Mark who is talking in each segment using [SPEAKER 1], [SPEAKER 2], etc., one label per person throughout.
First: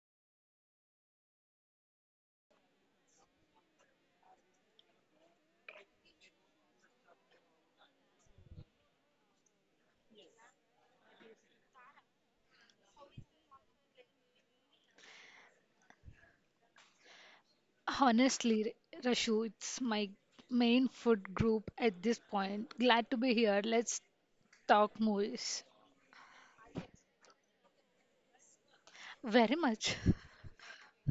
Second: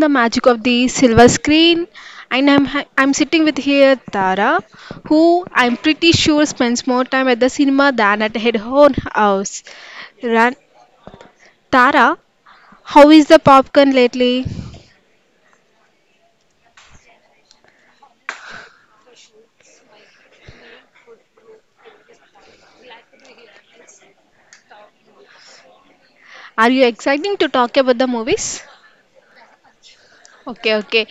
[SPEAKER 1] the magic of the silver screen. And I'm sitting with here Tara, who I'm pretty sure spends more time at the cinema than at her own house. Ran- Tara, how is the popcorn lately?
[SPEAKER 2] Honestly, Rashu, it's my main food group at this point. Glad to be here. Let's talk movies.
[SPEAKER 1] Are you exciting to talk about the movies?
[SPEAKER 2] Very much.
[SPEAKER 1] Okay, okay.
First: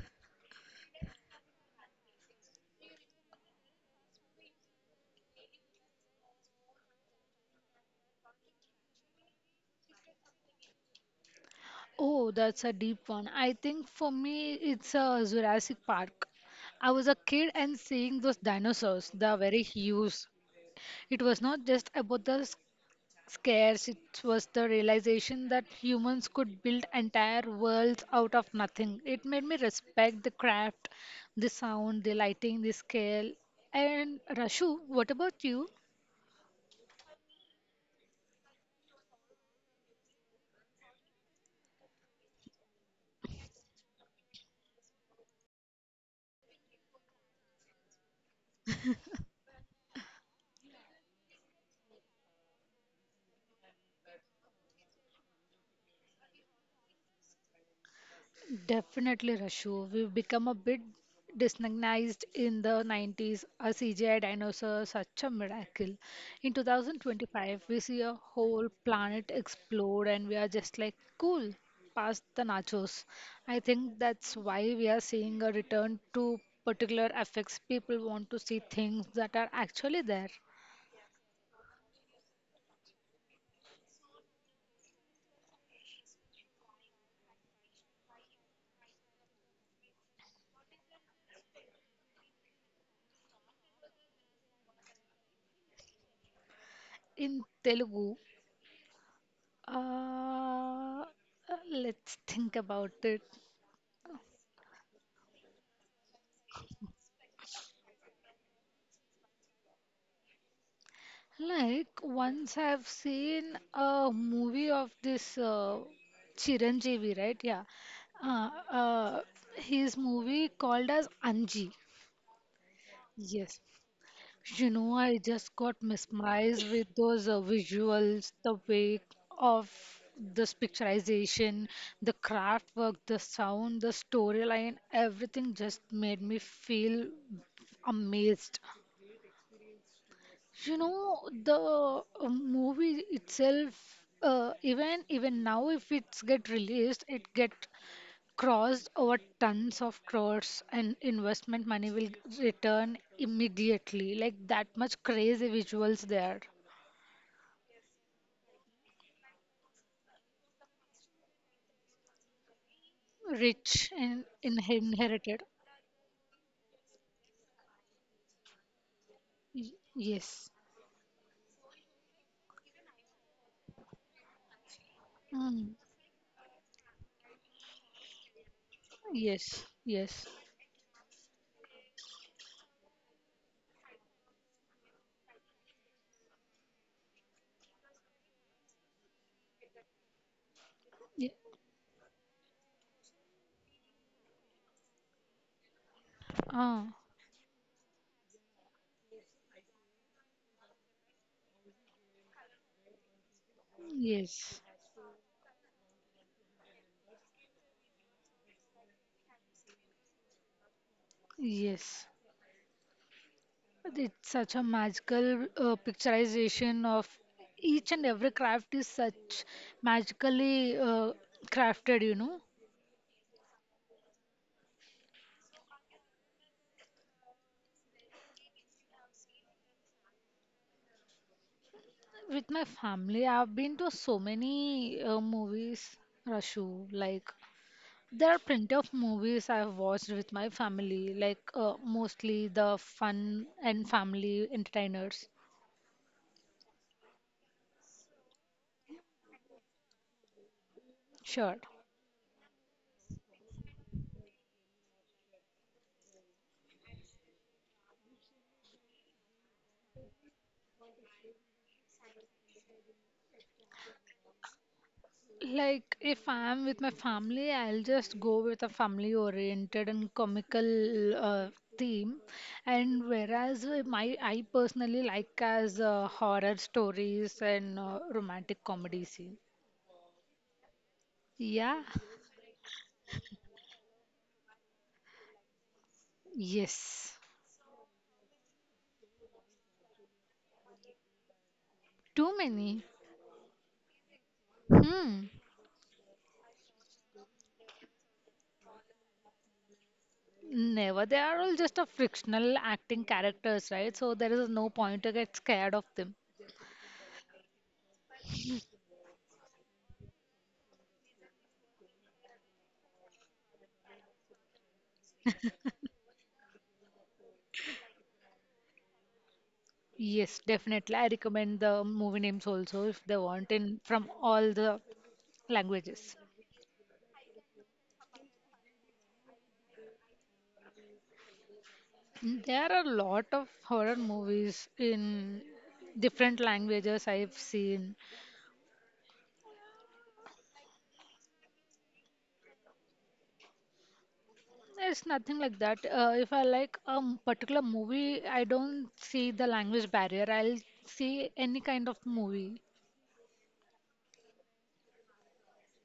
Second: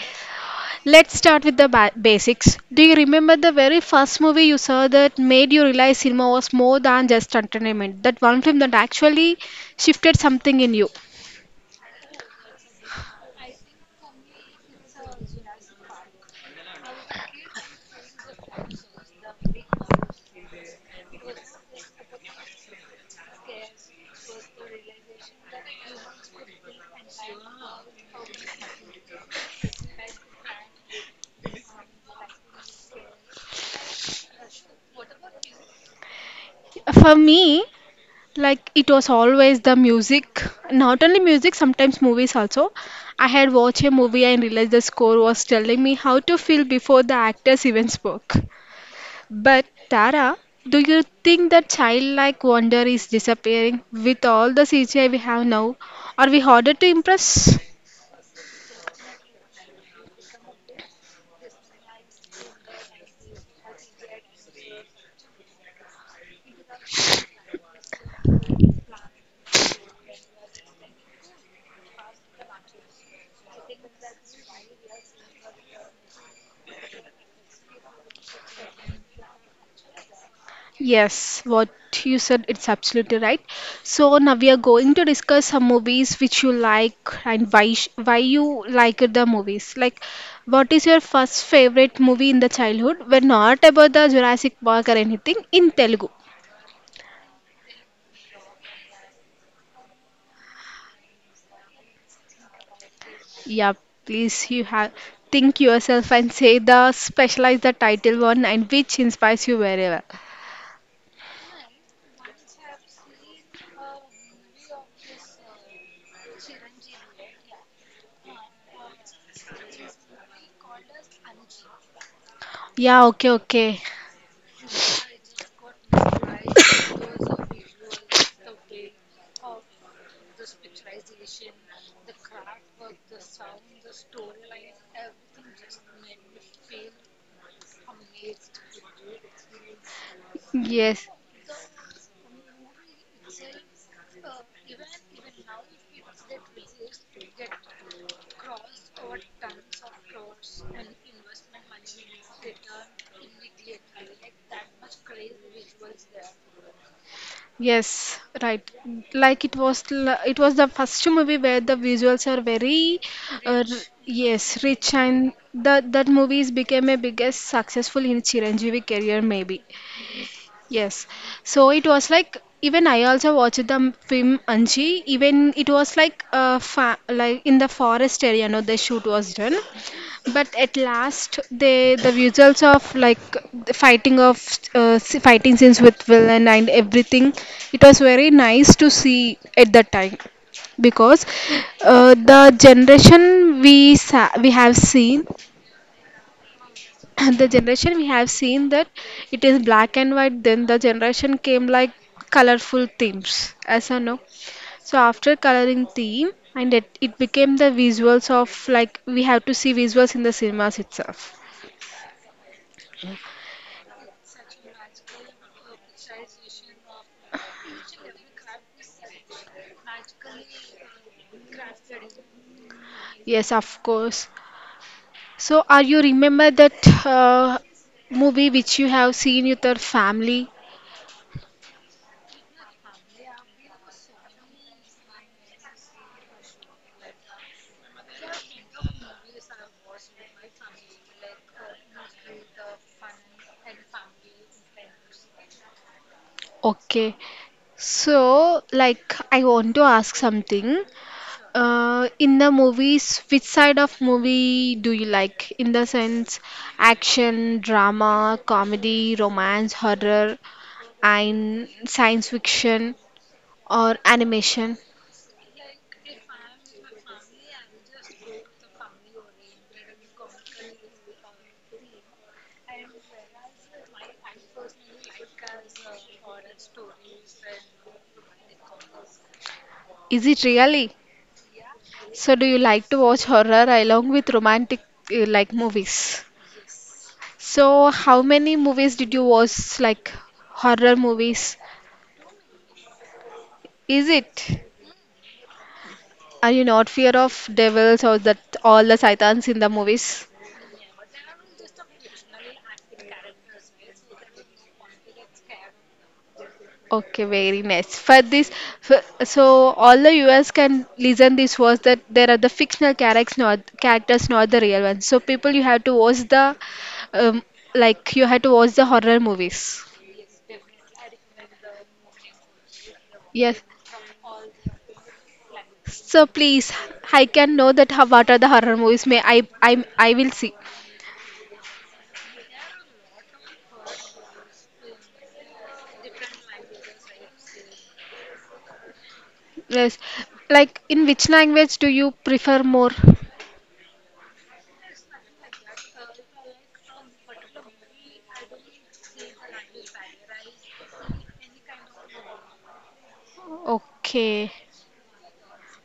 [SPEAKER 1] Let's start with the basics. Do you remember the very first movie you saw that made you realize cinema was more than just entertainment? That one film that actually shifted something in you.
[SPEAKER 2] Oh, that's a deep one. I think for me, it's a Jurassic Park. I was a kid and seeing those dinosaurs, the very huge. It was not just about the scarce. It was the realization that humans could build entire worlds out of nothing. It made me respect the craft, the sound, the lighting, the scale. And Rashu, what about you?
[SPEAKER 1] For me, like it was always the music. Not only music, sometimes movies also. I had watched a movie and realized the score was telling me how to feel before the actors even spoke. But Tara, do you think that childlike wonder is disappearing with all the CGI we have now? Are we harder to impress?
[SPEAKER 2] Definitely, Rashu. We've become a bit disorganized in the 90s. A CGI dinosaur, such a miracle. In 2025, we see a whole planet explode, and we are just like, cool, past the nachos. I think that's why we are seeing a return to particular effects. People want to see things that are actually there.
[SPEAKER 1] Yes, what you said, it's absolutely right. So now we are going to discuss some movies which you like and why you like the movies. Like, what is your first favorite movie in the childhood? We're not about the Jurassic Park or anything in Telugu.
[SPEAKER 2] In Telugu, uh, let's think about it.
[SPEAKER 1] Yeah, please you have think yourself and say the specialize the title one and which inspires you very well.
[SPEAKER 2] Like once I've seen a movie of this Chiranjeevi, right? Yeah. Uh, uh, his movie called as Anji.
[SPEAKER 1] Yeah, okay,
[SPEAKER 2] Yes.
[SPEAKER 1] okay.
[SPEAKER 2] You know, I just got mesmerized with those visuals, the way of this picturization, the craft work, the sound, the storyline, everything just made me feel amazed. You
[SPEAKER 1] Yes,
[SPEAKER 2] know, the movie itself, even now, if it's get released, it get crossed over tons of crores, and investment money will return immediately. Like that much crazy visuals there,
[SPEAKER 1] yes, right. Like it was the first movie where the visuals are very,
[SPEAKER 2] rich and
[SPEAKER 1] yes,
[SPEAKER 2] in
[SPEAKER 1] rich, and
[SPEAKER 2] inherited.
[SPEAKER 1] that movies became a biggest successful in Chiranjeevi career maybe.
[SPEAKER 2] Y- Yes.
[SPEAKER 1] Yes. So it was like even I also watched the film Anji. Even it
[SPEAKER 2] Mm.
[SPEAKER 1] was like fa like in the forest area, no, the shoot was done.
[SPEAKER 2] Yes. Yes.
[SPEAKER 1] But at last, they the visuals of like the fighting of fighting scenes with villain and everything, it was very nice to see at that time because
[SPEAKER 2] Ye-
[SPEAKER 1] the generation we have seen
[SPEAKER 2] Ah.
[SPEAKER 1] and the generation we have seen that it is black and white, then the generation came like colorful themes as I know.
[SPEAKER 2] Yes.
[SPEAKER 1] So after coloring theme and it became the visuals of like we have to see visuals in the cinemas itself.
[SPEAKER 2] Yes. It's such a magical picturization of each and every craft is such magically crafted, you know.
[SPEAKER 1] Yes, of course. So are you remember that movie which you have seen with your family?
[SPEAKER 2] With my family, I've been to so many movies, Rashu. Like there are plenty of movies I've watched with my family, like mostly the fun and family entertainers.
[SPEAKER 1] Okay, so like I want to ask something.
[SPEAKER 2] Sure.
[SPEAKER 1] In the movies, which side of movie do you like? In the sense, action, drama, comedy, romance, horror, and science fiction or animation?
[SPEAKER 2] Like, if I'm with my family, I'll just go with a family oriented and comical theme. And whereas my I personally like as horror stories and romantic comedy scene.
[SPEAKER 1] Is it really?
[SPEAKER 2] Yeah,
[SPEAKER 1] So, do you like to watch horror along with romantic like movies?
[SPEAKER 2] yes.
[SPEAKER 1] So, how many movies did you watch like horror movies?
[SPEAKER 2] Too many.
[SPEAKER 1] Is it?
[SPEAKER 2] Hmm.
[SPEAKER 1] Are you not fear of devils or that all the satans in the movies?
[SPEAKER 2] Never. They are all just a frictional acting characters, right? So there is no point to get scared of them.
[SPEAKER 1] Okay, very nice. For this, for, so all the viewers can listen this was that there are the fictional characters, not the real ones. So people, you have to watch the, um, like you have to watch the horror movies.
[SPEAKER 2] Yes, definitely. I recommend the movie names also if they want
[SPEAKER 1] Yes.
[SPEAKER 2] in from all the languages.
[SPEAKER 1] So please, I can know that how, what are the horror movies. I will see.
[SPEAKER 2] There are a lot of horror movies in different languages I've seen.
[SPEAKER 1] Yes. Like in which language do you prefer more?
[SPEAKER 2] It's nothing like that. If I like a particular movie, I don't see the language barrier. I'll see any kind of movie.
[SPEAKER 1] Okay.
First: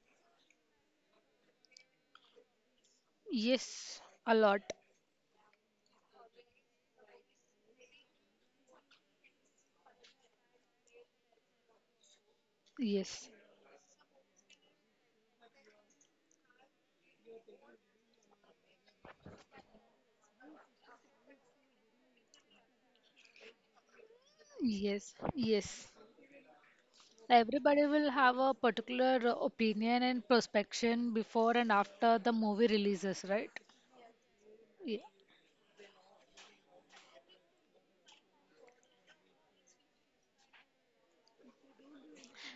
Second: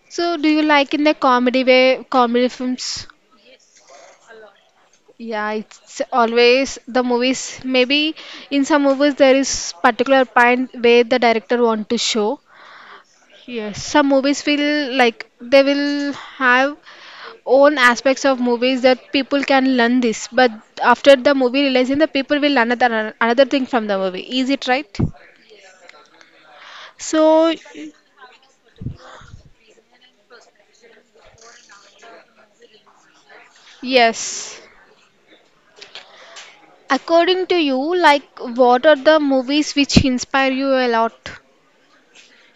[SPEAKER 1] So do you like in the comedy way, comedy films?
[SPEAKER 2] Yes, a lot.
[SPEAKER 1] Yeah, it's always the movies. Maybe in some movies there is particular point where the director want to show.
[SPEAKER 2] Yes,
[SPEAKER 1] Yes, some movies will like they will have own aspects of movies that people can learn this. But after the movie realizing the people will learn another thing from the movie. Is it right?
[SPEAKER 2] yes, yes.
[SPEAKER 1] So
[SPEAKER 2] Everybody will have a particular opinion and prospection before and after the movie releases, right?
[SPEAKER 1] yes. According to you, like what are the movies which inspire you a lot?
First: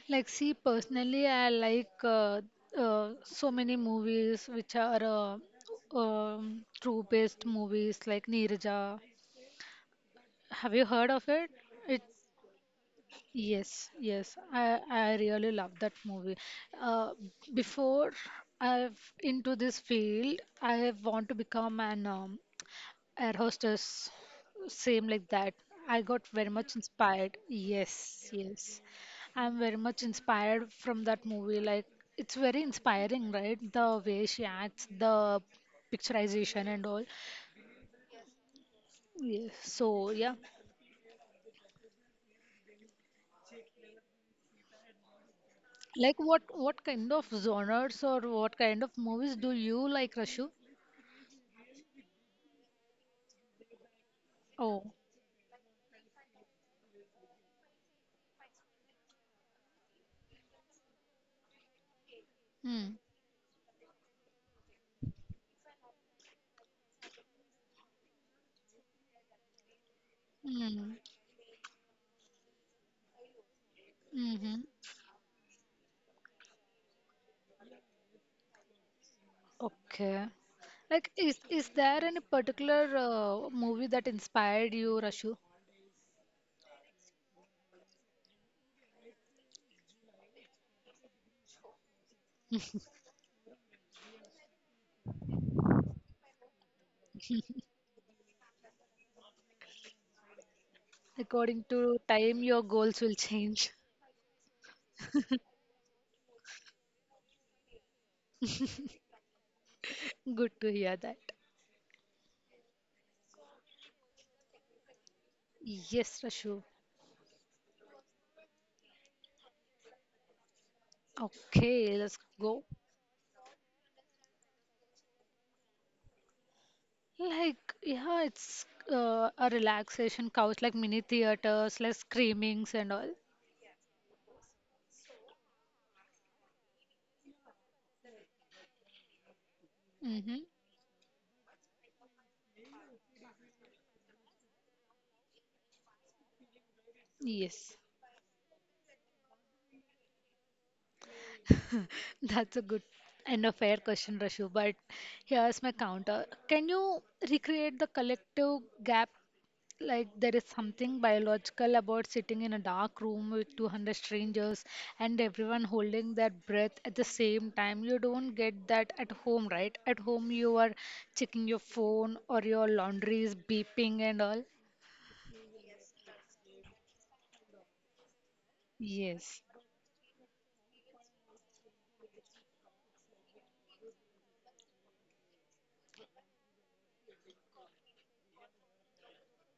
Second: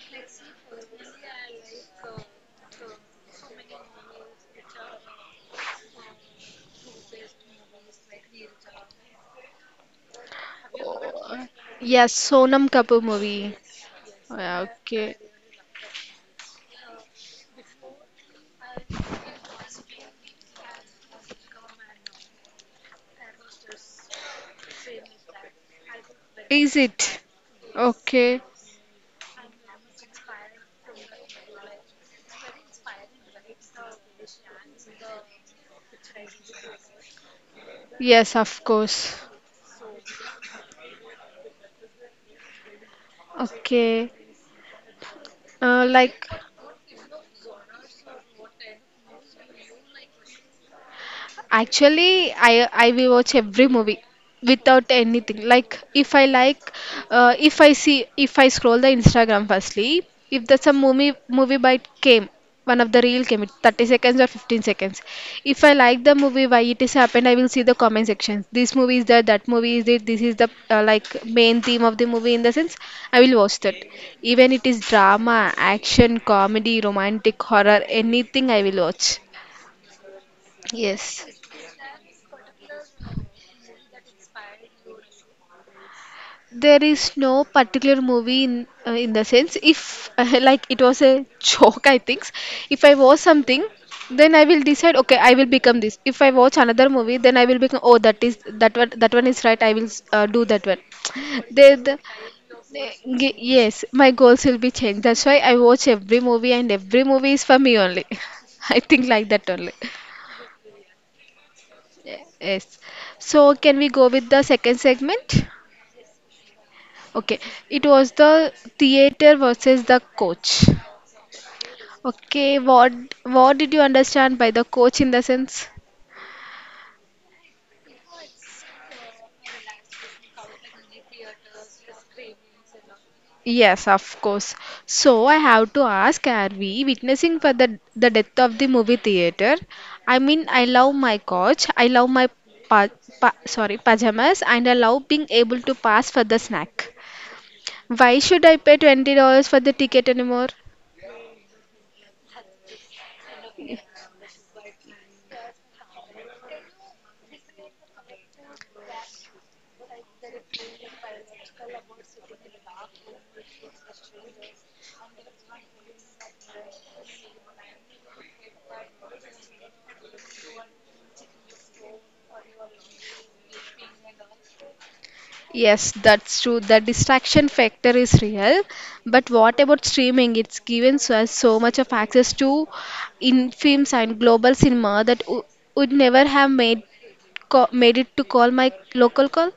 [SPEAKER 2] Like, see, personally, I like so many movies which are true-based movies like Neeraja. Have you heard of it? It
[SPEAKER 1] Yes, Sonam Kapoor movie.
[SPEAKER 2] yes, yes.
[SPEAKER 1] Yeah,
[SPEAKER 2] I
[SPEAKER 1] okay.
[SPEAKER 2] I really love that movie. Uh, Before I've into this field, I want to become an air hostess, same like that. I got very much
[SPEAKER 1] Is it?
[SPEAKER 2] inspired. Yes,
[SPEAKER 1] Okay.
[SPEAKER 2] yes. I'm very much inspired from that movie. Like, it's very inspiring, right? The way she acts, the picturization and all.
[SPEAKER 1] Yes, of course.
[SPEAKER 2] Yes. So, yeah.
[SPEAKER 1] Okay.
[SPEAKER 2] Like,
[SPEAKER 1] Like
[SPEAKER 2] what kind of genres or what kind of movies do you like, Rashu?
[SPEAKER 1] actually, I will watch every movie without
[SPEAKER 2] Oh.
[SPEAKER 1] anything. Like, if I see, if I scroll the Instagram firstly, if that's a movie bite came, one of
[SPEAKER 2] Hmm.
[SPEAKER 1] the reel came, it 30 seconds or 15 seconds. If I like the movie, why it is happened, I will see the comment sections. This movie is there, that movie is it. This is the
[SPEAKER 2] Hmm.
[SPEAKER 1] like main theme of the movie in the sense. I will watch that. Even
[SPEAKER 2] Mm-hmm.
[SPEAKER 1] it is drama, action, comedy, romantic, horror, anything I will watch.
[SPEAKER 2] Okay. Like,
[SPEAKER 1] Yes.
[SPEAKER 2] is there any particular movie that inspired you, Rashu?
[SPEAKER 1] There is no particular movie in the sense if like it was a joke I think. If I watch something, then I will decide okay I will become this. If I watch another movie, then I will become oh that is that one, that one is right, I will do that one.
[SPEAKER 2] According
[SPEAKER 1] they, the,
[SPEAKER 2] to time, your goals will change.
[SPEAKER 1] yes my goals will be changed. That's why I watch every movie and every movie is for me only. I think like that only.
[SPEAKER 2] Good to hear that.
[SPEAKER 1] Yes, so can we go with the second segment?
[SPEAKER 2] Yes, Rashu.
[SPEAKER 1] Okay, it was the theater versus the coach.
[SPEAKER 2] Okay, let's
[SPEAKER 1] Okay,
[SPEAKER 2] go.
[SPEAKER 1] what did you understand by the coach in the sense?
[SPEAKER 2] Like, yeah, it's a relaxation couch, like mini theaters, like screamings and all.
[SPEAKER 1] Yes, of course. So I have to ask, are we witnessing for the death of the movie theater? I
[SPEAKER 2] Mm-hmm.
[SPEAKER 1] mean, I love my coach. I love my pa, sorry pajamas, and I love being able to pass for the snack.
[SPEAKER 2] Yes,
[SPEAKER 1] Why should I pay $20 for the ticket anymore?
[SPEAKER 2] that's a good and a fair question, Rashu. But here's my counter. Can you recreate the collective gap, like there is something biological about sitting in a dark room with 200 strangers and everyone holding their breath at the same time? You don't get that at home. Right, at home you are checking your phone or your laundry is beeping and all.
[SPEAKER 1] Yes, that's true. The distraction factor is real. But
[SPEAKER 2] Yes,
[SPEAKER 1] what about streaming? It's given us so much of access to in films and global cinema that w would never have made co made it to call my local call.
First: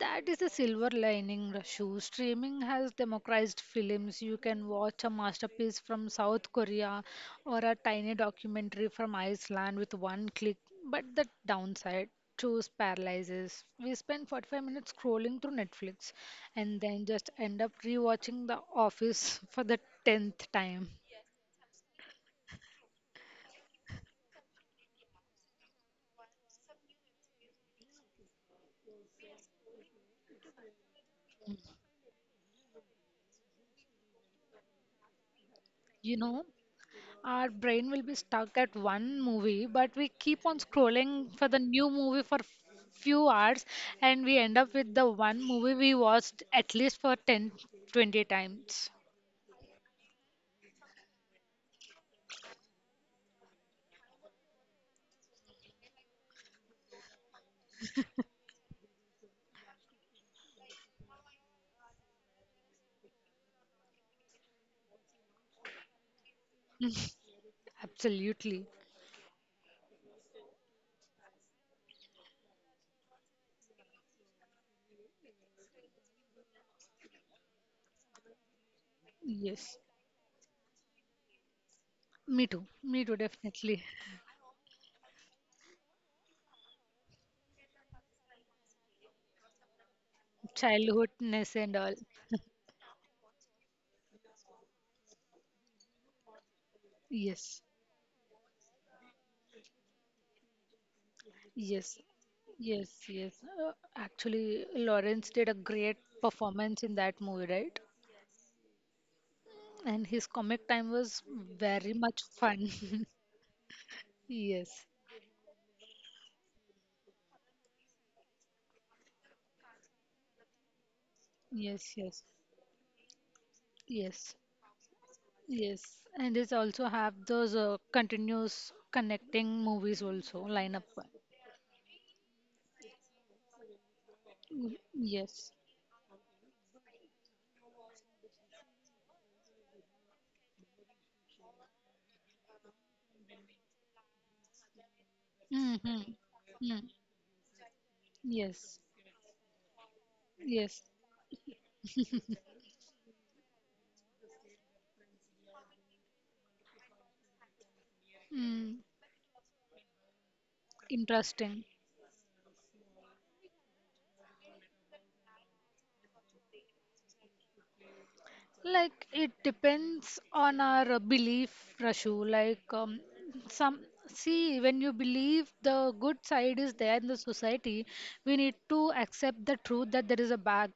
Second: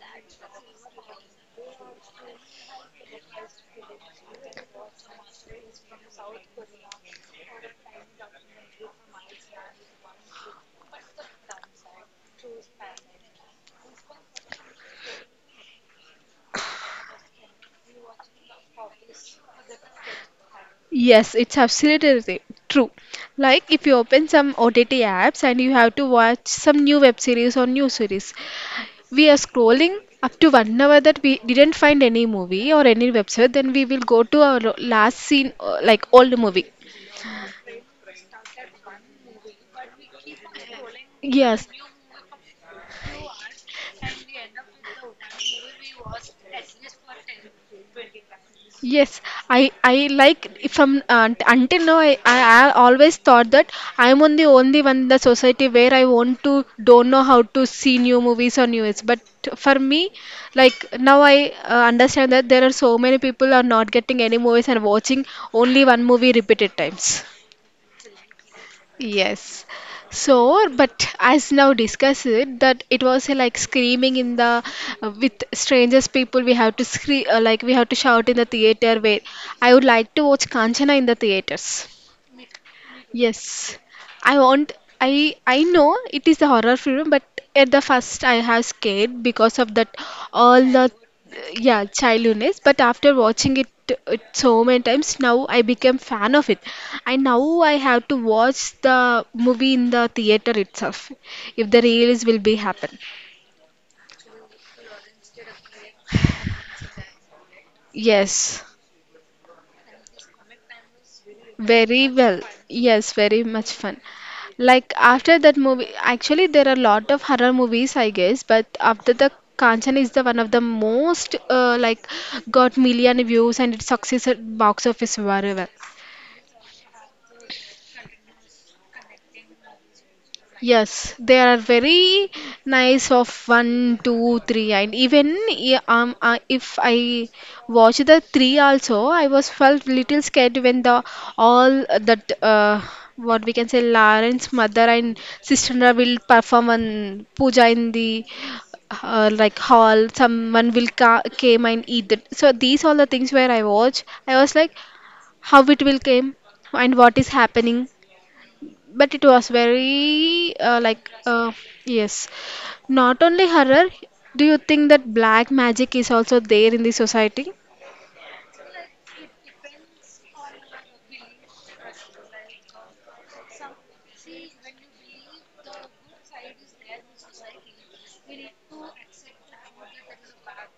[SPEAKER 2] that is a silver lining, Rashu. Streaming has democratized films. You can watch a masterpiece from South Korea or a tiny documentary from Iceland with one click. But the downside, choose paralyzes. We spend 45 minutes scrolling through Netflix and then just end up rewatching The Office for the 10th time.
[SPEAKER 1] Yes, it's absolutely true. Like if you open some OTT apps and you have to watch some new web series or new series, we are scrolling up to 1 hour that we didn't find any movie or any website, then we will go to our last scene, like
[SPEAKER 2] You
[SPEAKER 1] old
[SPEAKER 2] know?
[SPEAKER 1] movie.
[SPEAKER 2] Our brain will be stuck at one movie, but we keep on scrolling for the
[SPEAKER 1] Yes,
[SPEAKER 2] new movie for few hours, and we end up with the one movie we watched at least for 10, 20 times.
[SPEAKER 1] yes. I like from until now, I always thought that I'm on the only one in the society where I want to don't know how to see new movies or news. But for me, like now I understand that there are so many people are not getting any movies and watching only one movie repeated times.
[SPEAKER 2] Absolutely.
[SPEAKER 1] Yes. So, but as now discussed it, that it was like screaming in the with strangers people. We have to scream like we have to shout in the theater. Where I
[SPEAKER 2] Yes.
[SPEAKER 1] would like to watch Kanchana in the theaters.
[SPEAKER 2] Me too. Me too,
[SPEAKER 1] Yes,
[SPEAKER 2] definitely.
[SPEAKER 1] I want. I know it is a horror film, but at the first I have scared because of that all the
[SPEAKER 2] Childhoodness and
[SPEAKER 1] yeah
[SPEAKER 2] all.
[SPEAKER 1] childhoodness. But after watching it, it so many times, now I became fan of it. I now
[SPEAKER 2] Yes.
[SPEAKER 1] I have to watch the movie in the theater itself if the
[SPEAKER 2] Yes.
[SPEAKER 1] release will be
[SPEAKER 2] Yes,
[SPEAKER 1] happen.
[SPEAKER 2] yes. Actually, Lawrence did a great performance in that movie, right?
[SPEAKER 1] Yes.
[SPEAKER 2] And his comic time was very
[SPEAKER 1] Very
[SPEAKER 2] much
[SPEAKER 1] well.
[SPEAKER 2] fun.
[SPEAKER 1] Yes, very much fun.
[SPEAKER 2] Yes.
[SPEAKER 1] Like after that movie, actually there are a lot of horror movies, I guess, but after the Kanchan is the one of the most
[SPEAKER 2] Yes,
[SPEAKER 1] like
[SPEAKER 2] yes,
[SPEAKER 1] got million views and it
[SPEAKER 2] yes,
[SPEAKER 1] succeeded box office very well.
[SPEAKER 2] yes. And this also have those continuous connecting movies also line up.
[SPEAKER 1] Yes, they are very nice of one, two, three,
[SPEAKER 2] Mm,
[SPEAKER 1] and even
[SPEAKER 2] yes.
[SPEAKER 1] if I watch the three also, I was felt little scared when the all that what we can say Lawrence mother and sister will
[SPEAKER 2] Mm-hmm.
[SPEAKER 1] perform
[SPEAKER 2] Mm.
[SPEAKER 1] an puja in the
[SPEAKER 2] Yes.
[SPEAKER 1] like hall. Someone
[SPEAKER 2] Yes.
[SPEAKER 1] will ca came and eat it. So these all the things where I watch, I was like, how it will came and what is happening,
[SPEAKER 2] Mm.
[SPEAKER 1] but it was very
[SPEAKER 2] Interesting.
[SPEAKER 1] yes not only horror. Do you think that black magic is also there in the society?
[SPEAKER 2] Like it depends on our belief, Rashu. Like some see, when you believe the good side is there in the society, we need to accept the truth that there is a bad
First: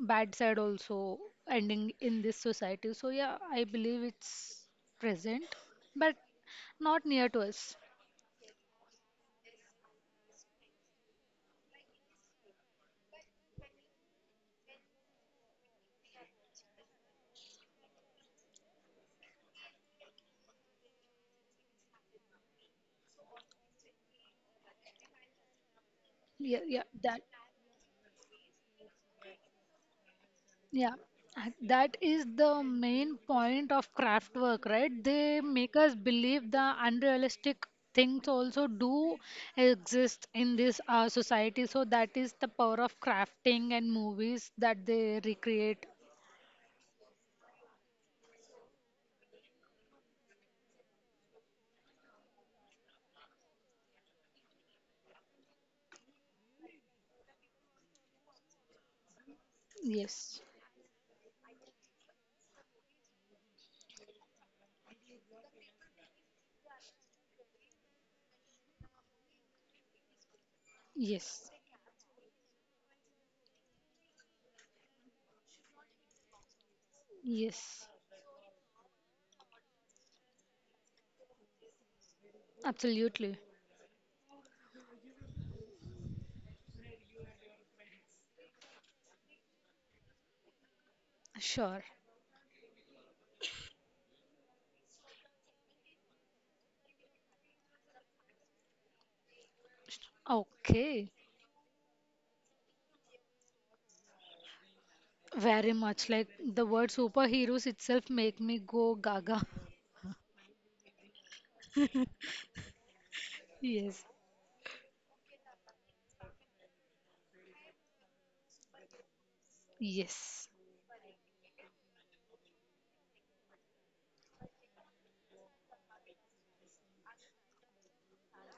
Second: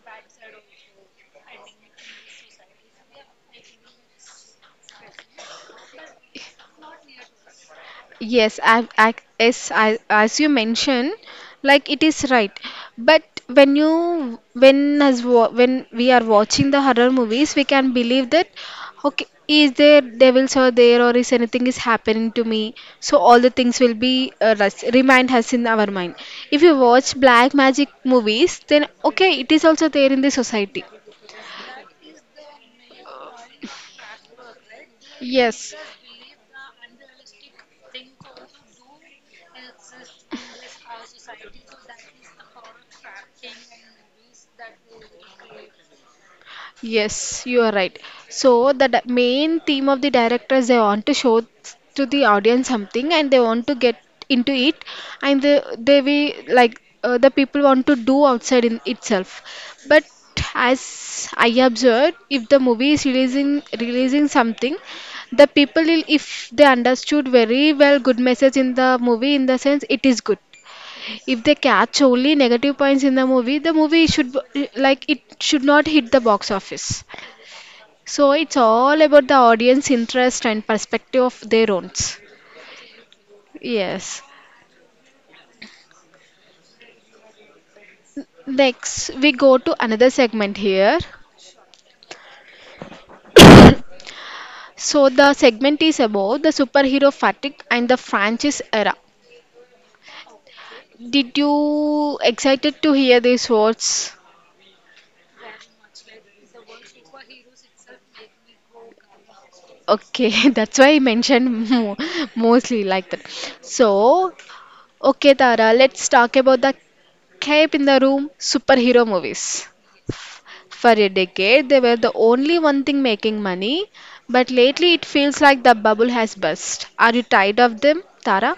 [SPEAKER 2] bad side also ending in this society. So yeah, I believe it's present, but not near to us.
[SPEAKER 1] Yes, I, I, yes, I, as you mentioned, like it is right. But when you, when when we are watching the horror movies, we can believe that, okay, is there devils are there or is anything is happening to me? So all the things will be remind us in our mind.
[SPEAKER 2] Yeah,
[SPEAKER 1] If you
[SPEAKER 2] yeah,
[SPEAKER 1] watch
[SPEAKER 2] that.
[SPEAKER 1] black magic movies, then okay, it is also there in the society.
[SPEAKER 2] Yeah, and that is the main point of craft work, right? They
[SPEAKER 1] Yes,
[SPEAKER 2] make us believe the unrealistic things also do exist in this society. So that is the power of crafting and movies that they recreate.
[SPEAKER 1] yes, you are right. So the main theme of the directors they want to show to the audience something and they want to get into it and they we like the people want to do outside in itself. But
[SPEAKER 2] Yes,
[SPEAKER 1] as I observed, if the movie is releasing something, the people will if they understood very well good message in the movie in the sense it is good. If
[SPEAKER 2] yes,
[SPEAKER 1] they catch only negative points in the movie like it should not hit the box office.
[SPEAKER 2] yes,
[SPEAKER 1] So it's all about the audience interest and perspective of their own.
[SPEAKER 2] absolutely.
[SPEAKER 1] Yes. Next, we go to another segment here.
[SPEAKER 2] Sure.
[SPEAKER 1] So the segment is about the superhero fatigue and the franchise era.
[SPEAKER 2] Okay.
[SPEAKER 1] Did you excited to hear these words?
[SPEAKER 2] Very much, like the word superheroes itself make me go gaga.
[SPEAKER 1] Okay, that's why I mentioned mostly like that.
[SPEAKER 2] Yes,
[SPEAKER 1] So, okay, Tara, let's talk about the cape in the room superhero movies.
[SPEAKER 2] yes.
[SPEAKER 1] For a decade, they were the only one thing making money, but lately it feels like the bubble has burst. Are you tired of them, Tara?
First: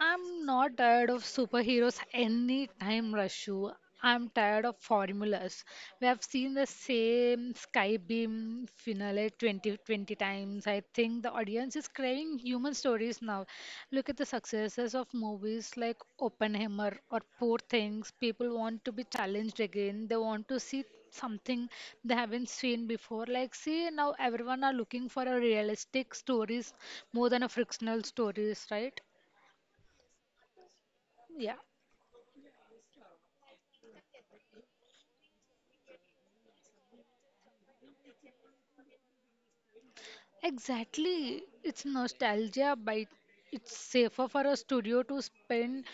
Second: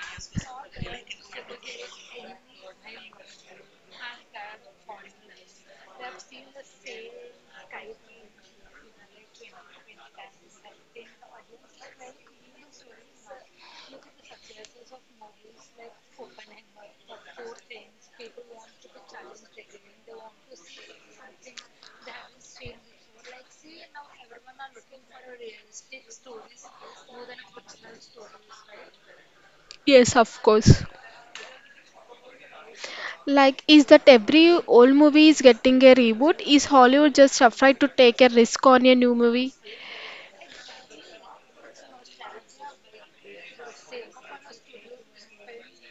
[SPEAKER 2] I'm not tired of superheroes anytime, Rashu. I'm tired of formulas. We have seen the same Skybeam finale 20 times. I think the audience is craving human stories now. Look at the successes of movies like Oppenheimer or Poor Things. People want to be challenged again. They want to see something they haven't seen before. Like, see, now everyone are looking for a realistic stories more than a frictional stories, right?
[SPEAKER 1] Yes, of course.
[SPEAKER 2] Yeah.
[SPEAKER 1] Like, is that every old movie is getting a reboot? Is Hollywood just afraid to take a risk on a new movie?
[SPEAKER 2] Exactly. It's nostalgia, but it's safer for a studio to spend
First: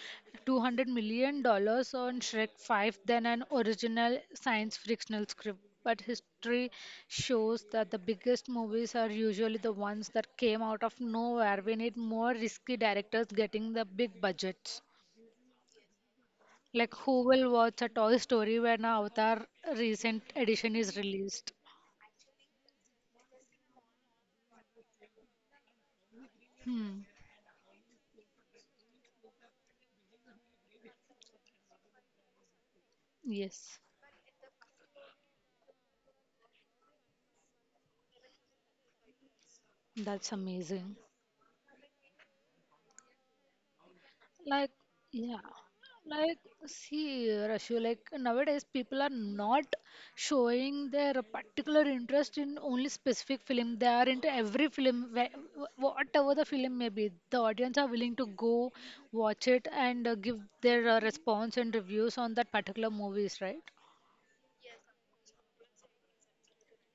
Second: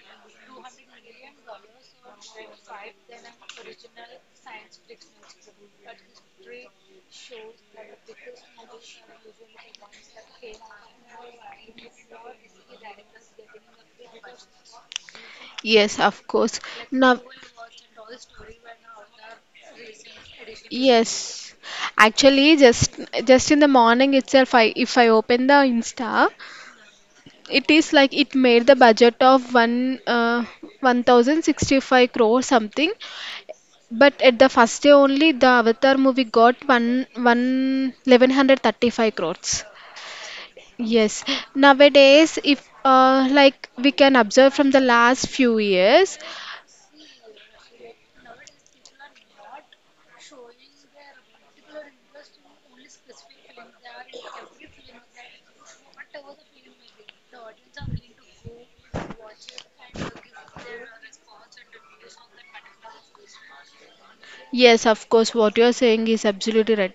[SPEAKER 2] $200 million dollars on Shrek 5 than an original science fictional script. But history shows that the biggest movies are usually the ones that came out of nowhere. We need more risky directors getting the big budgets.
[SPEAKER 1] Yes, of course.
[SPEAKER 2] Like,
[SPEAKER 1] Now,
[SPEAKER 2] who will watch a Toy Story when a Avatar recent edition is released?
[SPEAKER 1] yes, actually, just in the morning itself, I if I open the Insta,
[SPEAKER 2] Hmm.
[SPEAKER 1] it is like it made the budget of one 1065 crore something,
[SPEAKER 2] Yes,
[SPEAKER 1] but at the first day only the Avatar movie got one eleven hundred thirty five crores.
[SPEAKER 2] that's amazing.
[SPEAKER 1] Yes, nowadays, if like we can observe
[SPEAKER 2] Like,
[SPEAKER 1] from the last
[SPEAKER 2] yeah,
[SPEAKER 1] few years,
[SPEAKER 2] like, see, Rashu, like nowadays people are not showing their particular interest in only specific film. They are into every film, whatever the film may be. The audience are willing to go watch it and give their response and reviews on that particular movies, right?
[SPEAKER 1] yes, of course, what you're saying is absolutely right.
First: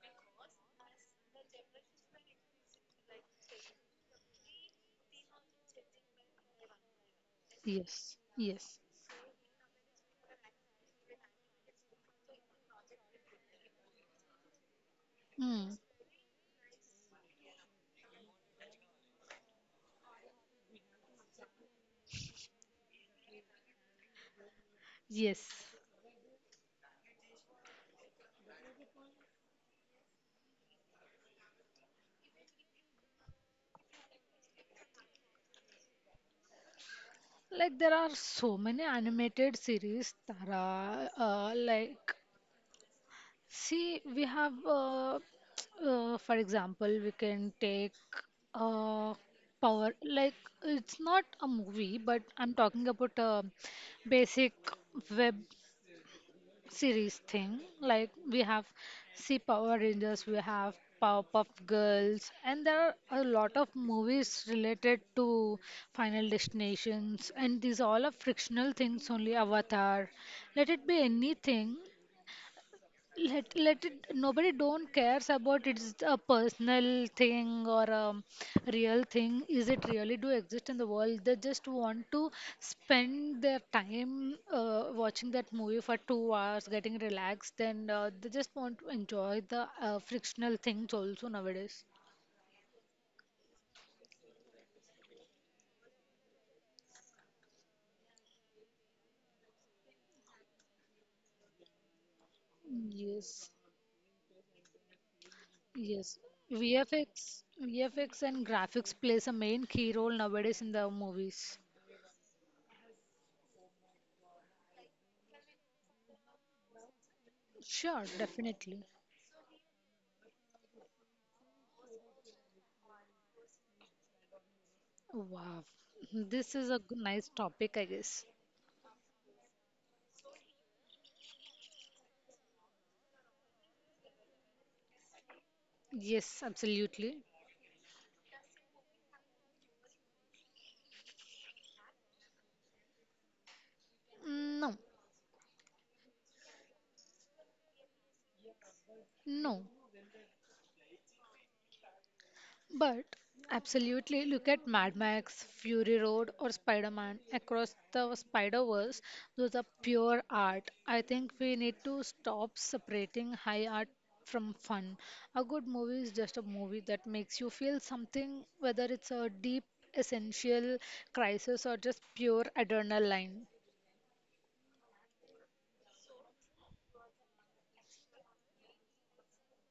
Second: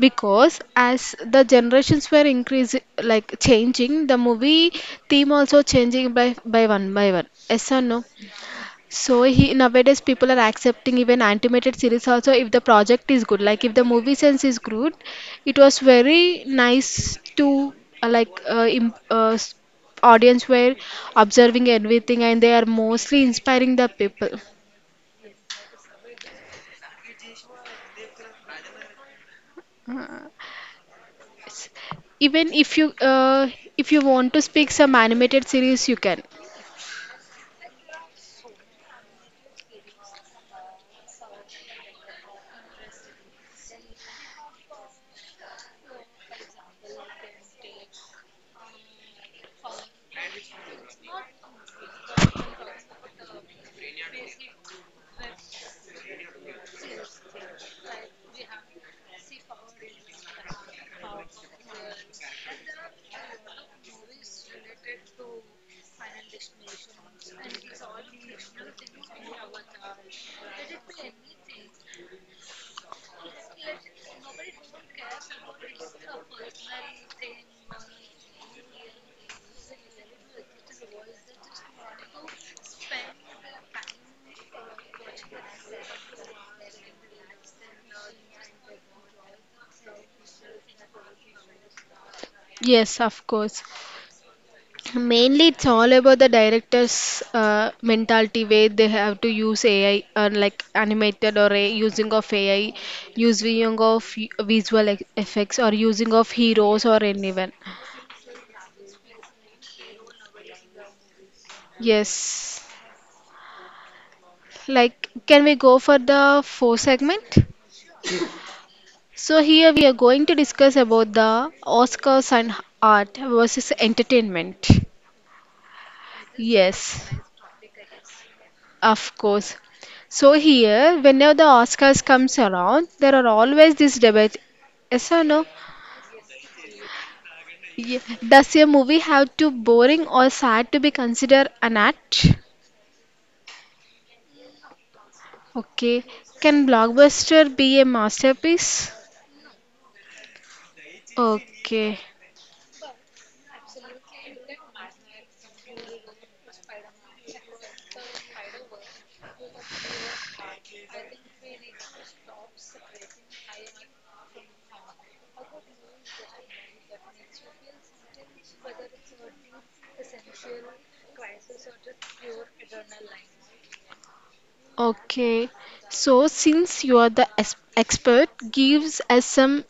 [SPEAKER 1] Because as the generations were increasing, like changing, the movie theme also changing by one by one. Yes or no?
[SPEAKER 2] Yes, yes.
[SPEAKER 1] So he nowadays people are accepting even animated series also if the project is good. Like if the movie sense is good, it was
[SPEAKER 2] Mm.
[SPEAKER 1] very nice to uh, like uh, im uh, s- audience were observing everything and they are mostly inspiring the people.
[SPEAKER 2] Yes.
[SPEAKER 1] Even if you want to speak some animated series, you can.
[SPEAKER 2] Like there are so many animated series, Tara, like, see, we have, for example, we can take uh, Power. Like, it's not a movie, but I'm talking about a basic web series thing. Like, we have see Power Rangers, we have Powerpuff Girls, and there are a lot of movies related to Final Destinations, and these all are fictional things only. Avatar, let it be anything, let it nobody don't cares about it's a personal thing or a real thing, is it really do exist in the world. They just want to spend their time watching that movie for 2 hours getting relaxed, and they just want to enjoy the frictional things also nowadays.
[SPEAKER 1] Yes, of course. Mainly, it's all about the director's mentality where they have to use AI or like animated or a using of AI,
[SPEAKER 2] Yes,
[SPEAKER 1] using of visual effects or using
[SPEAKER 2] yes.
[SPEAKER 1] of heroes or anyone.
[SPEAKER 2] VFX and graphics plays a main key role nowadays in the movies.
[SPEAKER 1] Yes. Like, can we go for the fourth segment?
[SPEAKER 2] Sure, definitely.
[SPEAKER 1] So here we are going to discuss about the Oscars and art versus entertainment.
[SPEAKER 2] Wow, this is a
[SPEAKER 1] Yes.
[SPEAKER 2] nice topic, I guess.
[SPEAKER 1] Of course. So here, whenever the Oscars comes around, there are always this debate. Yes or no?
[SPEAKER 2] Yes, absolutely.
[SPEAKER 1] Ye- Does a movie have to boring or sad to be considered an art?
[SPEAKER 2] No,
[SPEAKER 1] Okay. Can blockbuster be a masterpiece?
[SPEAKER 2] no,
[SPEAKER 1] Okay.
[SPEAKER 2] but absolutely look at Mad Max, Fury Road, or Spider-Man across the Spider-Verse. Those are pure art. I think we need to stop separating high art from fun. A good movie is just a movie that makes you feel something, whether it's a deep, essential crisis or just pure adrenaline.
[SPEAKER 1] Okay. So since you are the expert, gives us some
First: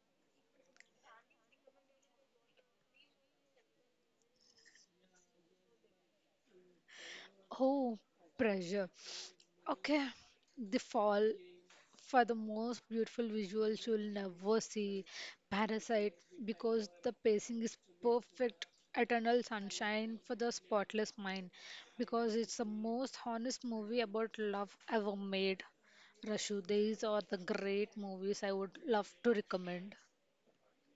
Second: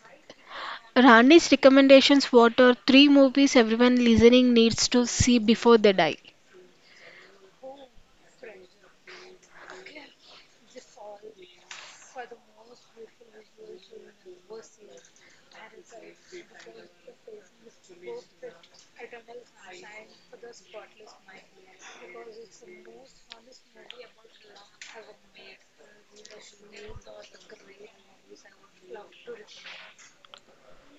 [SPEAKER 1] Rani's recommendations. What are three movies everyone listening needs to see before they die?
[SPEAKER 2] Oh, pressure. Okay, the fall for the most beautiful visuals you'll never see, Parasite because the pacing is perfect. Eternal Sunshine for the spotless mind because it's the most honest movie about love ever made. Rashu, these are the great movies I would love to recommend.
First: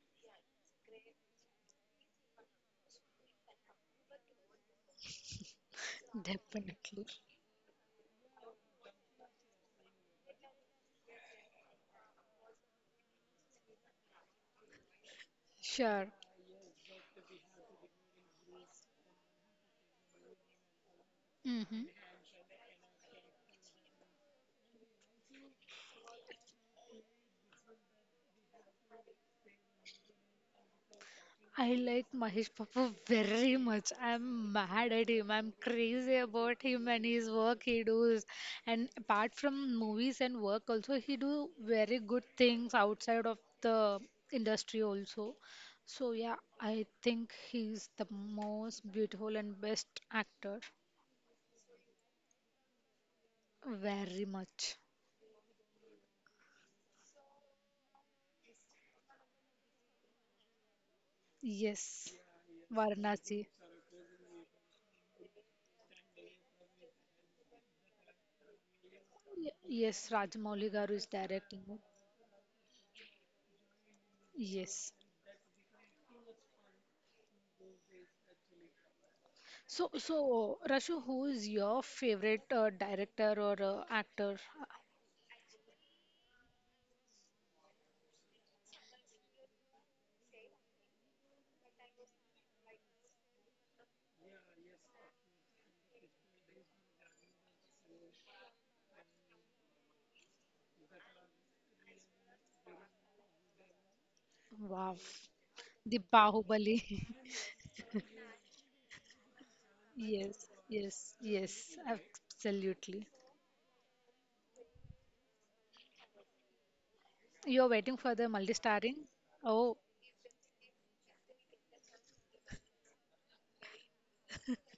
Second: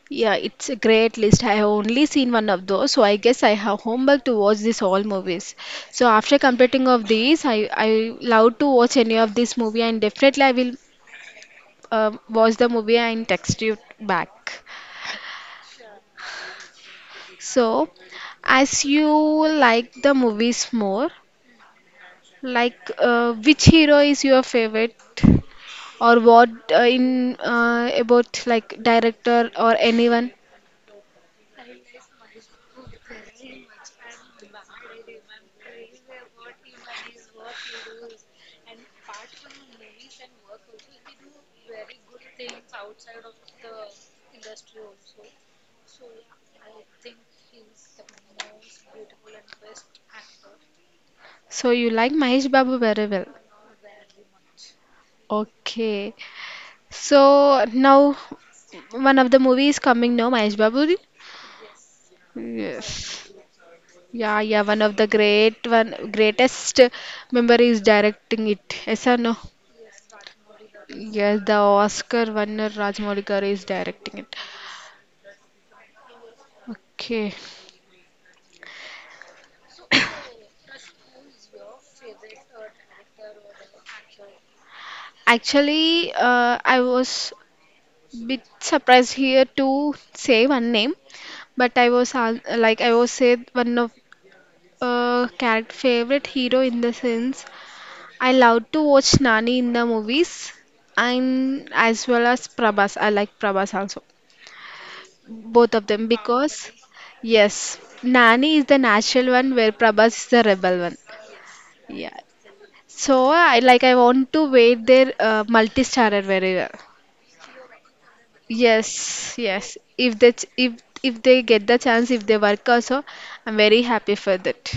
[SPEAKER 1] Yeah, it's a great list. I have only seen one of those, so I guess I have homework to watch these all movies. So after completing
[SPEAKER 2] Definitely.
[SPEAKER 1] of these, I love to watch any of this movie, and definitely I will watch the movie and text you back.
[SPEAKER 2] Sure.
[SPEAKER 1] So, as you like the movies more,
[SPEAKER 2] Mm-hmm.
[SPEAKER 1] like which hero is your favorite, or what in about like director or anyone?
[SPEAKER 2] I like Mahesh Babu very much. I'm mad at him. I'm crazy about him and his work he does. And apart from movies and work also, he do very good things outside of the industry also. So yeah, I think he's the most beautiful and best actor.
[SPEAKER 1] So you like Mahesh Babu very well.
[SPEAKER 2] Very much.
[SPEAKER 1] Okay. So now one of the movies coming now, Mahesh Babu.
[SPEAKER 2] Yes.
[SPEAKER 1] Yes.
[SPEAKER 2] Varanasi.
[SPEAKER 1] Yeah, yeah, one of the greatest member is directing it. Yes or no?
[SPEAKER 2] Y- Yes, Rajamouli garu is
[SPEAKER 1] Yes, the
[SPEAKER 2] directing it.
[SPEAKER 1] Oscar winner Rajmaulikar is directing it.
[SPEAKER 2] Yes.
[SPEAKER 1] Okay.
[SPEAKER 2] So, so Rashu, who is your favorite director or actor?
[SPEAKER 1] Actually, I was bit surprised here to say one name, but I was I was said one of character favorite hero in the sense I love to watch Nani in the movies and as well as Prabhas. I like Prabhas also.
[SPEAKER 2] Wow,
[SPEAKER 1] Both of
[SPEAKER 2] the
[SPEAKER 1] them because
[SPEAKER 2] Bahubali.
[SPEAKER 1] yes, Nani is the natural one where Prabhas is
[SPEAKER 2] Yes,
[SPEAKER 1] the rebel one.
[SPEAKER 2] yes, yes,
[SPEAKER 1] Yeah.
[SPEAKER 2] absolutely.
[SPEAKER 1] So I want to wait their multi-starrer very well.
[SPEAKER 2] You're waiting for the multi-starring?
[SPEAKER 1] Yes,
[SPEAKER 2] Oh,
[SPEAKER 1] yes. If they get the chance, if they work also, I'm very happy for that.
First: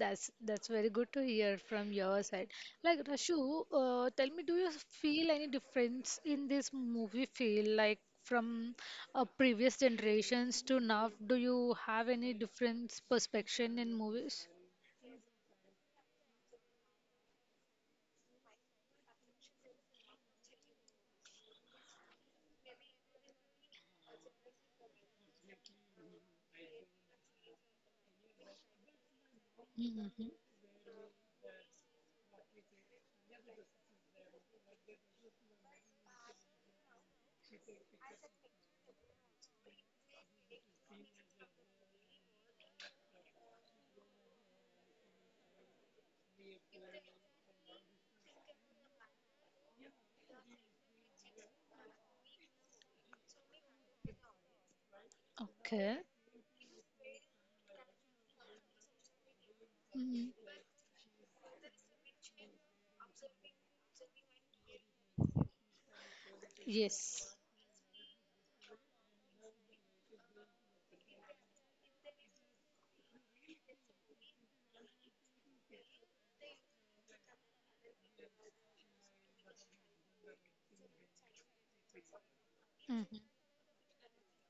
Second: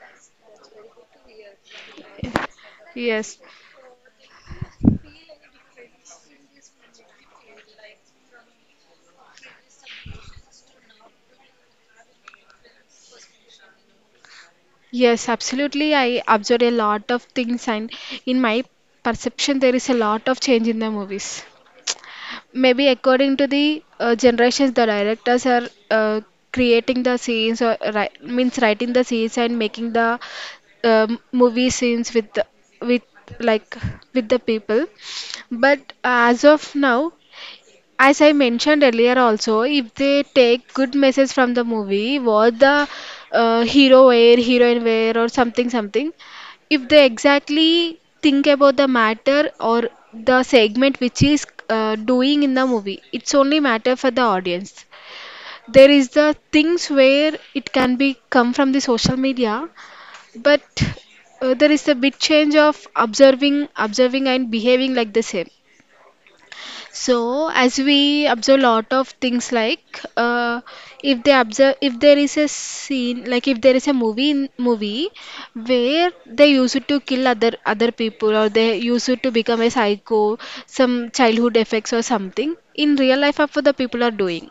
[SPEAKER 2] that's very good to hear from your side. Like Rashu,
[SPEAKER 1] Yes.
[SPEAKER 2] tell me, do you feel any difference in this movie feel like from previous generations to now? Do you have any different perception in movies?
[SPEAKER 1] Yes, absolutely. I observed a lot of things, and in my perception, there is a lot of change in the movies. Maybe according to the generations, the directors are creating the scenes, or ri means writing the scenes and making the
[SPEAKER 2] Mhm.
[SPEAKER 1] movie scenes with like with the people. But as of now, as I mentioned earlier also, if they take good message from the movie, what the hero wear, heroine wear, or something, something, if they exactly think about the matter or the segment which is doing in the movie, it's only matter for the audience. There
[SPEAKER 2] Okay.
[SPEAKER 1] is the things where it can be come from the social media,
[SPEAKER 2] Mhm.
[SPEAKER 1] but there is a bit change of observing and behaving like the same so,
[SPEAKER 2] Yes.
[SPEAKER 1] as we observe lot of things like if they observe if there is a scene like if there is a movie in movie where they used to kill other people or they used to become a psycho, some childhood effects or something. In real
[SPEAKER 2] Mhm.
[SPEAKER 1] life, of the people are doing.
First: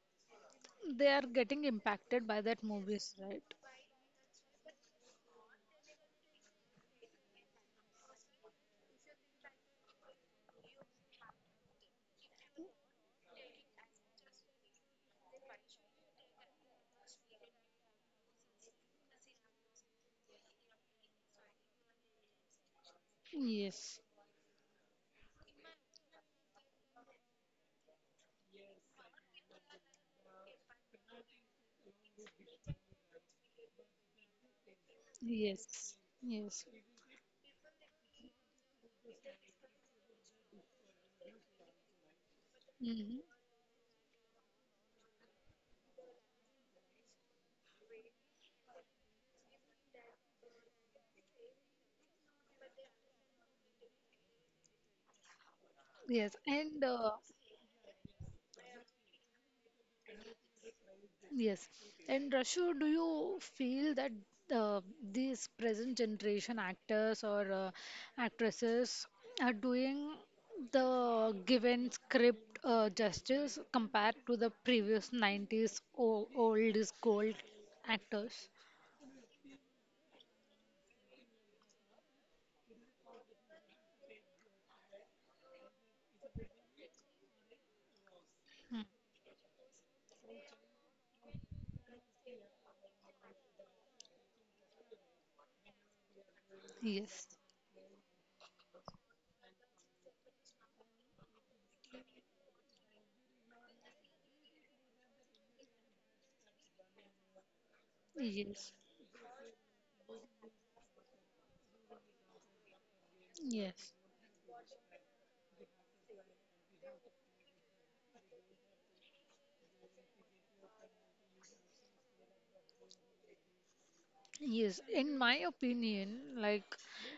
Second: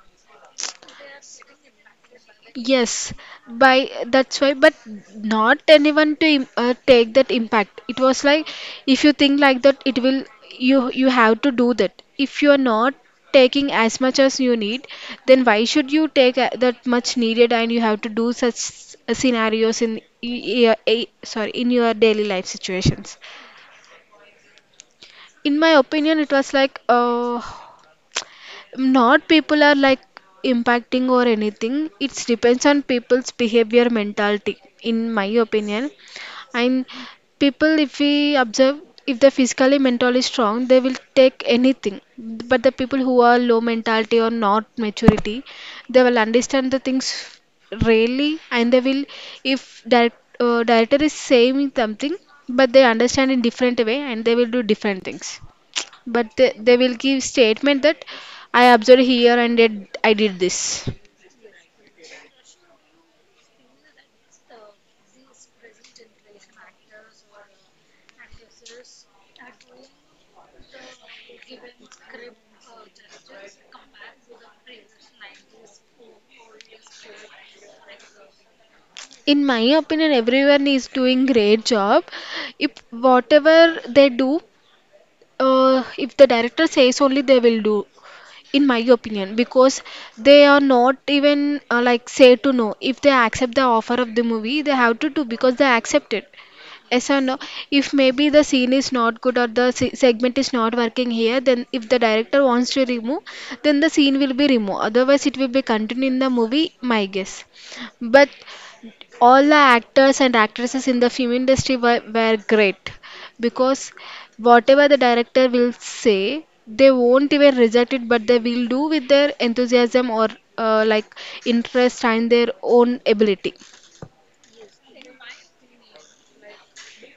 [SPEAKER 2] They are getting impacted by that
[SPEAKER 1] Yes,
[SPEAKER 2] movies, right?
[SPEAKER 1] by that's why, but not anyone to take that impact. It was like if you think like that, it will you have to do that. If you are not taking as much as you need, then why should you take that much needed and you have to do such scenarios in your sorry in your daily life situations?
[SPEAKER 2] Yes.
[SPEAKER 1] In my opinion, it was like not people are like impacting or anything, it depends on people's behavior mentality in my opinion,
[SPEAKER 2] Yes. Yes.
[SPEAKER 1] and people if we observe if the physically mentally strong they will take anything, but the people who
[SPEAKER 2] Mhm.
[SPEAKER 1] are low mentality or not maturity they will understand the things rarely and they will if that director is saying something but they understand in different way and they will do different things
[SPEAKER 2] Yes,
[SPEAKER 1] but they
[SPEAKER 2] and
[SPEAKER 1] will give statement that I observed here and I did this
[SPEAKER 2] yes, Rashu, do you feel that uh, these present generation actors or actresses are doing the given script justice compared to the previous 90s old, old is gold actors?
[SPEAKER 1] in my opinion everyone is doing great job if whatever they do if the director says only they will do in my
[SPEAKER 2] Mhm.
[SPEAKER 1] opinion because they are not even like say to no if they accept the offer of the movie they have to do because they accept it. Yes or
[SPEAKER 2] Yes.
[SPEAKER 1] no? If maybe the scene is not good or the segment is not working here, then if the director wants to remove, then the scene will be removed. Otherwise, it will be continued in the movie, my guess. But
[SPEAKER 2] Yes,
[SPEAKER 1] all the actors and actresses in the film industry were great because
[SPEAKER 2] yes,
[SPEAKER 1] whatever the director will say, they won't even reject it, but they will do with their enthusiasm or uh, like interest and their own ability.
[SPEAKER 2] yes. In my opinion, like,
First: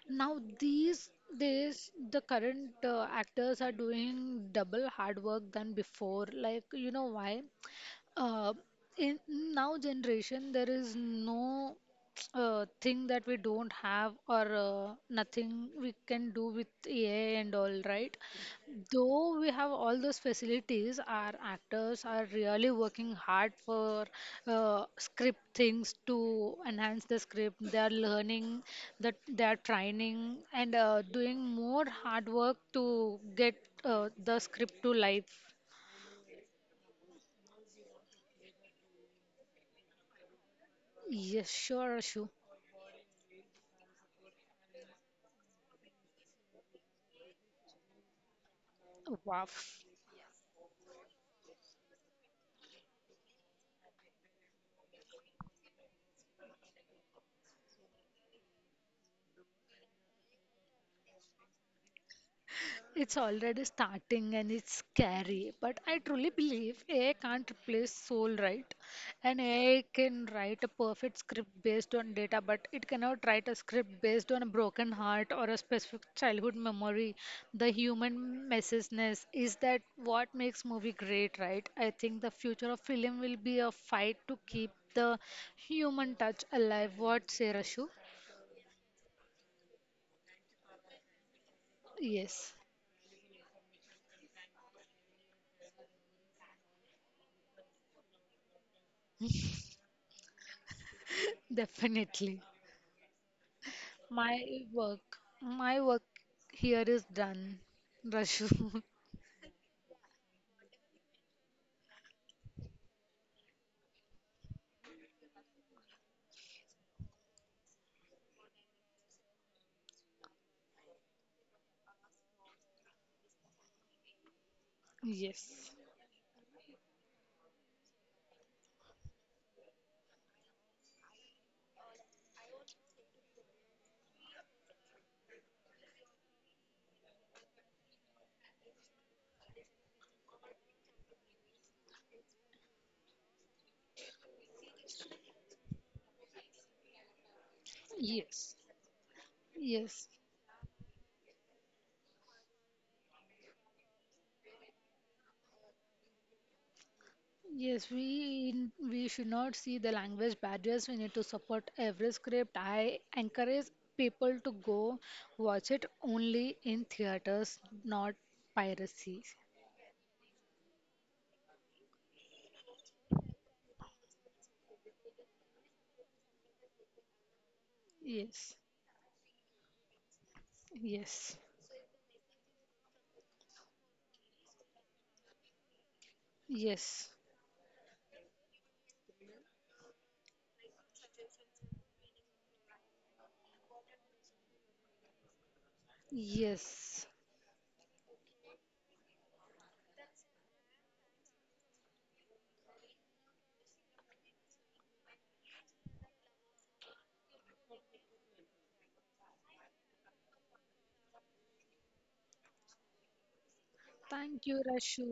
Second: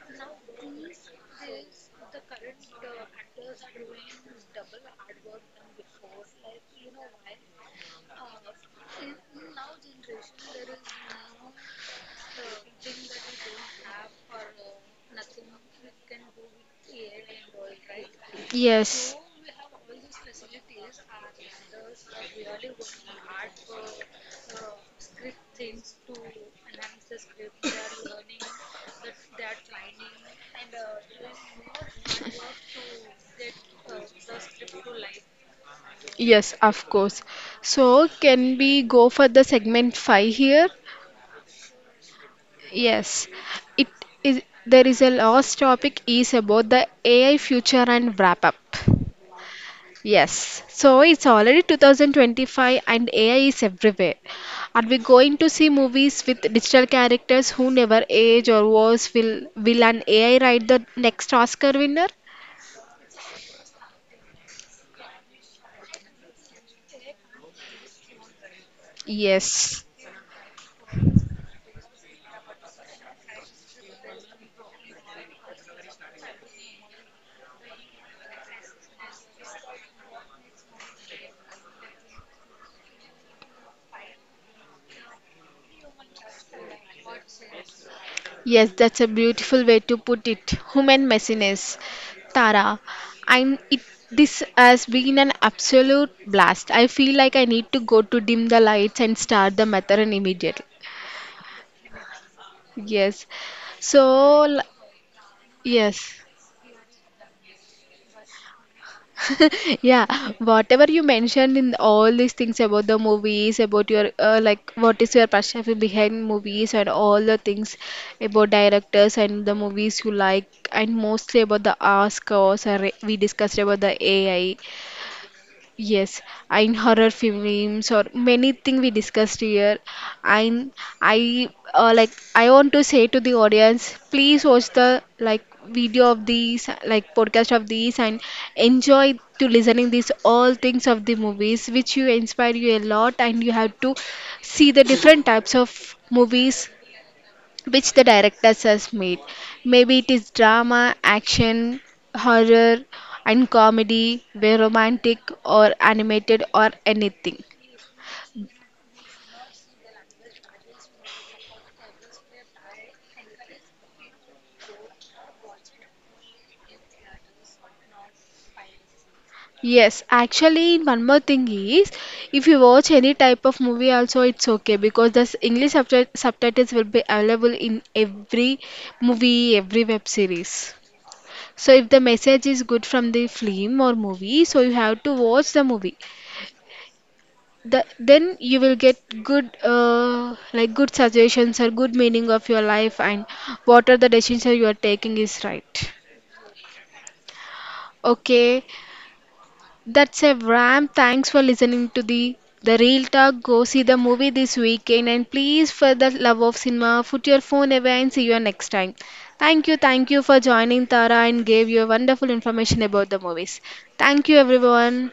[SPEAKER 2] now these days, the current actors are doing double hard work than before. Like, you know why? Uh, in now generation, there is no thing that we don't have or nothing we can do with AI and all, right?
[SPEAKER 1] Yes.
[SPEAKER 2] Though we have all those facilities, our actors are really working hard for script things to enhance the script. They are learning, that they are training and doing more hard work to get the script to life.
[SPEAKER 1] Yes, of course. So, can we go for the segment 5 here?
[SPEAKER 2] Yes, sure, Ashu.
[SPEAKER 1] Yes. It is there is a last topic is about the AI future and wrap up.
[SPEAKER 2] Wow,
[SPEAKER 1] Yes, so it's already 2025 and AI is everywhere. Are we going to see movies with digital characters who never age or worse? Will an AI write the next Oscar winner?
[SPEAKER 2] it's already starting and it's scary, but I truly believe AI can't replace soul, right? And AI
[SPEAKER 1] Yes.
[SPEAKER 2] can write a perfect script based on data, but it cannot write a script based on a broken heart or a specific childhood memory. The human messiness is that what makes movie great, right? I think the future of film will be a fight to keep the human touch alive. What, say, Shu?
[SPEAKER 1] Yes, that's a beautiful way to put it. Human messiness.
[SPEAKER 2] Yes,
[SPEAKER 1] Tara, and it this has been an absolute blast. I feel like I need to go to dim the lights and start the marathon immediately.
[SPEAKER 2] definitely.
[SPEAKER 1] Yes. So,
[SPEAKER 2] My work, my work
[SPEAKER 1] yes.
[SPEAKER 2] here is done, Rashu.
[SPEAKER 1] Yeah, whatever you mentioned in all these things about the movies, about your like what is your perspective behind movies and all the things about directors and the movies you like, and mostly about the Oscars. Or We discussed about the AI.
[SPEAKER 2] Yes,
[SPEAKER 1] Yes, in horror films or many thing we discussed here. I I like I want to say to the audience, please watch the like video of these like podcast of these and enjoy to listening these all things of the movies which you inspire you a lot and you have to see the different types of movies which the
[SPEAKER 2] yes,
[SPEAKER 1] directors has made. Maybe
[SPEAKER 2] yes,
[SPEAKER 1] it is drama, action, horror, and comedy, where romantic or animated or anything.
[SPEAKER 2] yes. We should not see the language barriers. We need to support every script. I encourage people to go watch it only in theaters, not piracy.
[SPEAKER 1] Yes, actually, one more thing is if you watch any type of movie, also it's okay because the English subtitles will be available in
[SPEAKER 2] Yes,
[SPEAKER 1] every movie, every web series.
[SPEAKER 2] yes,
[SPEAKER 1] So, if the message is good from the film or movie, so you have to watch the movie.
[SPEAKER 2] yes,
[SPEAKER 1] Th then you will get good good suggestions or good meaning of your life and what are the decisions you are taking is right.
[SPEAKER 2] yes.
[SPEAKER 1] Okay, that's a wrap. Thanks for listening to the Real Talk. Go see the movie this weekend and please, for the love of cinema, put your phone away and see you next time. Thank you for joining Tara and gave you wonderful information about the movies. Thank you,
[SPEAKER 2] Thank you, Rashu.
[SPEAKER 1] everyone.